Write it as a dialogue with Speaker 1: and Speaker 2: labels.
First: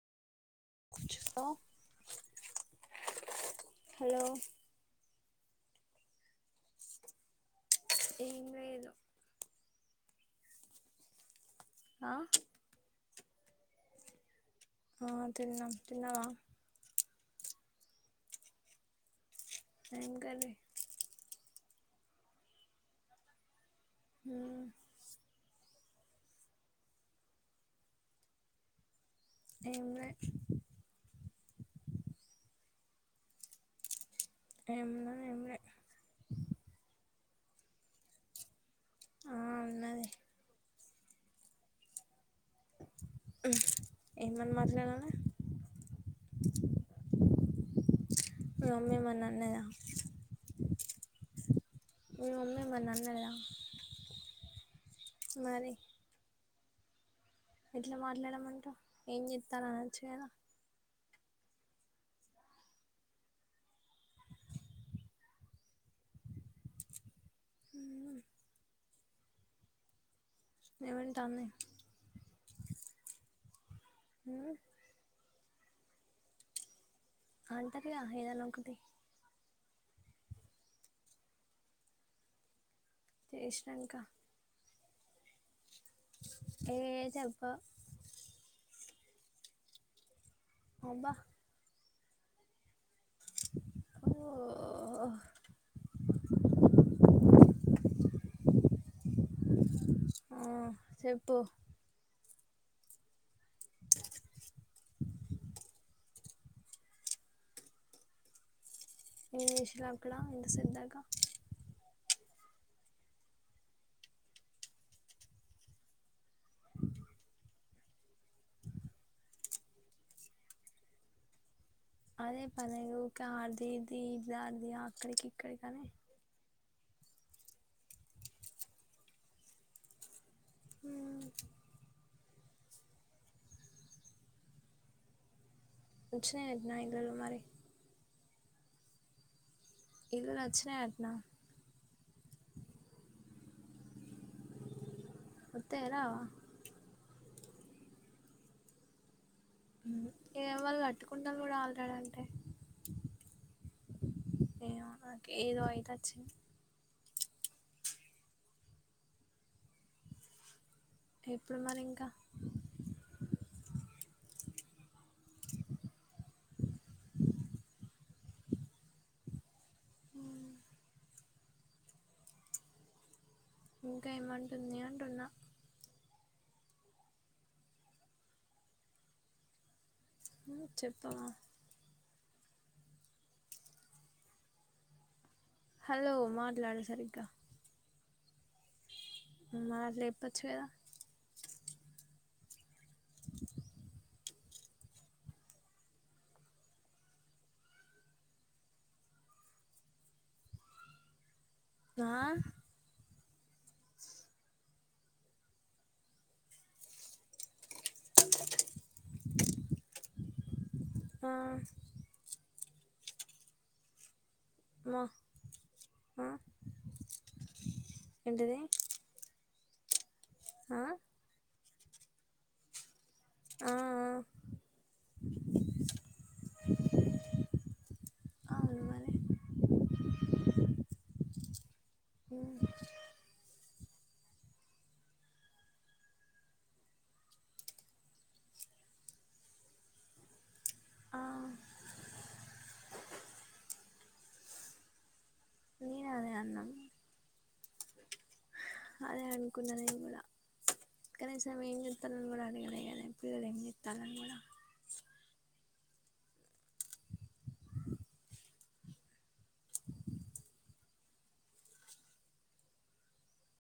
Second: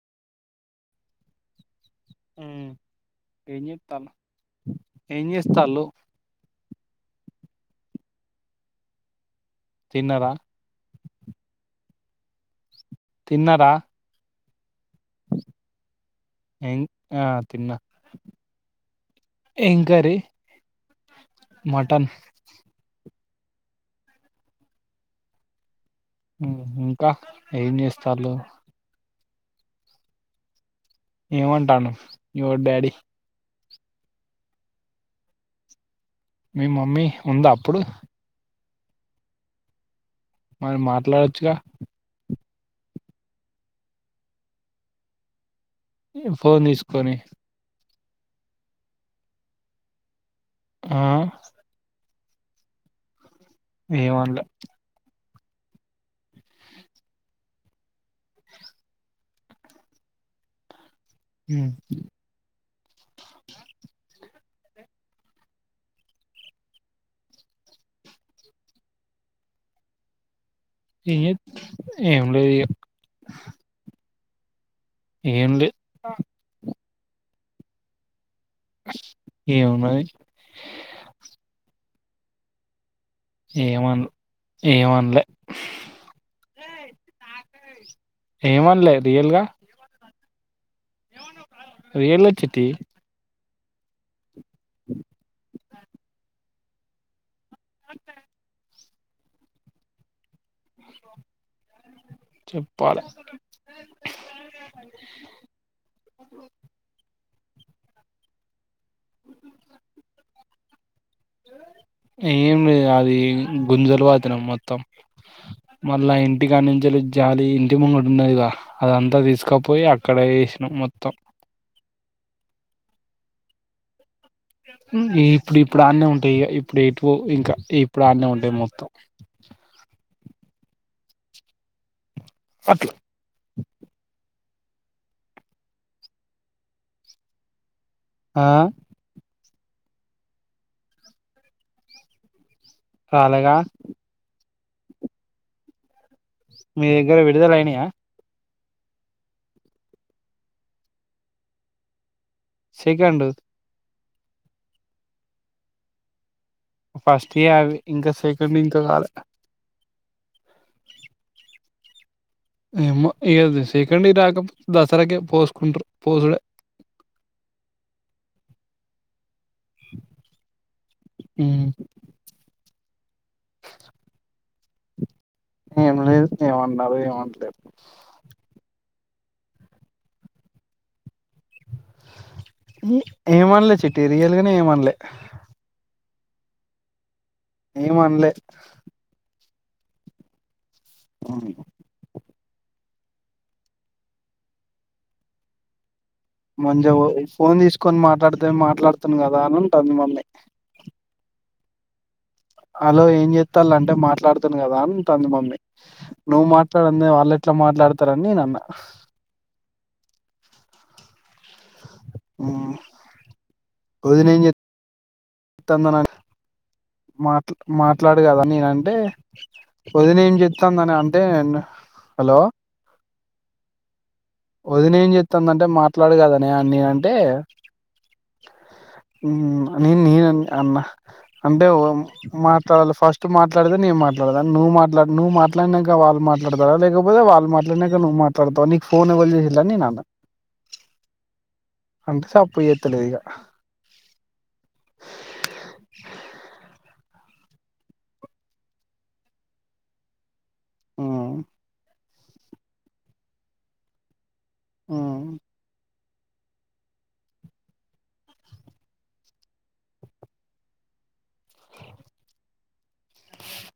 Speaker 1: Hello
Speaker 2: మ్ ఎం చేత్తళ్ళు
Speaker 1: హలో
Speaker 2: ఏం చేస్తళ్ళు
Speaker 1: ఏం లేదు
Speaker 2: తిన్నరా
Speaker 1: ఆ
Speaker 2: తిన్నరా
Speaker 1: అ తిన్న నువ్ తిన్నావా
Speaker 2: ఏం ఆ తిన్న
Speaker 1: ఎం కర్రీ
Speaker 2: మటన్
Speaker 1: హ
Speaker 2: మ్ ఇంకా ఏం చేస్తళ్ళు
Speaker 1: ఎం లేదు
Speaker 2: ఏమంటాండు యు వర్ డాడీ
Speaker 1: ఏమున్నది ఎం లే
Speaker 2: మీ మమ్మీ ఉందా అప్పుడు
Speaker 1: ఆ ఉన్నది
Speaker 2: మరి మాట్లాడొచ్చుగా
Speaker 1: ఏమని మాట్లాడాలీ
Speaker 2: ఫోన్ తీసుకొని
Speaker 1: మీ మమ్మీ ఏమన్న అన్నదా
Speaker 2: ఆ
Speaker 1: మీ మమ్మీ ఏమన్న అన్నదా
Speaker 2: ఏమన్లే
Speaker 1: మరి ఎట్ల మాట్లాడమంటావు ఏం చెత్తనవ్ ఆనోచ్చు కదా
Speaker 2: మ్
Speaker 1: ఉమ్
Speaker 2: ఎం
Speaker 1: ఏమంటాంది
Speaker 2: చేత్ ఏం లేదు ఇగా
Speaker 1: మ్
Speaker 2: ఏం లేద్
Speaker 1: అంటారు గ ఇదనో
Speaker 2: ఏం ఉన్నది
Speaker 1: శేశ్నాంక
Speaker 2: ఏమన్ ఏమనలే
Speaker 1: ఏ చెప్పు
Speaker 2: ఏమనలే రియల్ గా
Speaker 1: అబ్బా
Speaker 2: రియల్ గా చిట్టి
Speaker 1: ఓ
Speaker 2: [unintelligible] [unintelligible]
Speaker 1: ఆ చెప్పు
Speaker 2: చెప్పాలె [unintelligible]
Speaker 1: ఏం చేసావ్ అక్కడ ఇంతసేప్ ధాకా
Speaker 2: ఏం లేదు అది గుంజలు వతినం మొత్తం మళ్ళా ఇంటి కానించేలీ జాలి ఇంటి ముంగడున్నది గ అదంతా తీసుకపోయి అక్కడ ఏ చ్చినం మొత్తం
Speaker 1: అదే పన ఊకె అడిది ఇడిది
Speaker 2: మ్ ఇప్పుడు ఇప్పుడు అన్నే ఉంటాయి ఇగా ఇప్ ఇంకా ఇప్పుడు ఆడ్నే ఉంటాయి మొత్తం
Speaker 1: ఆ
Speaker 2: అట్లా
Speaker 1: వచ్చినాయట్నా [unintelligible] మరి
Speaker 2: ఆ
Speaker 1: ఇల్లులు వచ్చినయట్న
Speaker 2: రాలేగా
Speaker 1: తెరా
Speaker 2: మీ దగ్గర విడుదల అయినాయా
Speaker 1: [inaudible]
Speaker 2: సెకండు
Speaker 1: ఏమో నాకు ఏదో అయితే అచ్చింది
Speaker 2: ఫస్ట్ యే అవి ఇంకా సెకండ్ ఇంకా కాల్
Speaker 1: ఎప్పుడు మరి ఇంకా
Speaker 2: ఏమో ఈరోజు సెకండ్ ది రాకపోతే దసరాకే పోసుకుంటారు పోసుడే హుమ్
Speaker 1: ఇంకా ఏమంటుంది అంటున్నా
Speaker 2: ఏం లేదు ఏమన్నారు ఏమంటలేదు
Speaker 1: చెప్పావా
Speaker 2: ఏమన్లే చిట్టి రియల్గానే ఏమన్లే
Speaker 1: హలో మాట్లాడ్ సరిగ్గా
Speaker 2: ఏం అన్లే
Speaker 1: మాట్లెప్పొచుకదా
Speaker 2: అవును మంజవు ఫోన్ తీసుకొని మాట్లాడితే మాట్లాడుతును కదా అని ఉంటది మమ్మి
Speaker 1: ఆ
Speaker 2: అలో ఏం జేత్తల్ అంటే మాట్లాడుతును కదా అంటాంది మమ్మీ నువ్వు మాట్లాడందే వాళ్ ఎట్ల మాట్లాడతారని నేను అన్న
Speaker 1: ఆ
Speaker 2: ఆ వదిన ఏం జేత్
Speaker 1: మా,
Speaker 2: తందనా
Speaker 1: ఆ,
Speaker 2: మాట్ మాట్లాడు కదా
Speaker 1: ఏంటిది
Speaker 2: నేనంటే వదినేం
Speaker 1: ఆ?
Speaker 2: జేత్తందని అంటే నే హలో
Speaker 1: ఆ ఆ
Speaker 2: వదినేం జెత్తందని అంటే మాట్లాడు కదనే అని నేనంటే
Speaker 1: అవును మరి
Speaker 2: హుమ్ నేన్ నే అన్నా అంటే ఓ
Speaker 1: మ్మ్.
Speaker 2: మాట్లాడాలి ఫస్ట్ మాట్లాడితే నే మాట్లా నువ్ మాట్లాడ్ నువ్వు మాట్లాడినాంక వాళ్ళు మాట్లాడతరా లేకపోతే వాళ్ళు మాట్లాడినాక నువ్ మాట్లాడతావ నీకు ఫోన్ చేసేదా అన్ నేన్ అన్నా
Speaker 1: ఆ,
Speaker 2: అంటే చప్పుడు సెత్తలేదు ఇగా
Speaker 1: ఏం అదే అనుకున్నాను నేను కూడా కనీసం ఏం [unintelligible]
Speaker 2: ఆ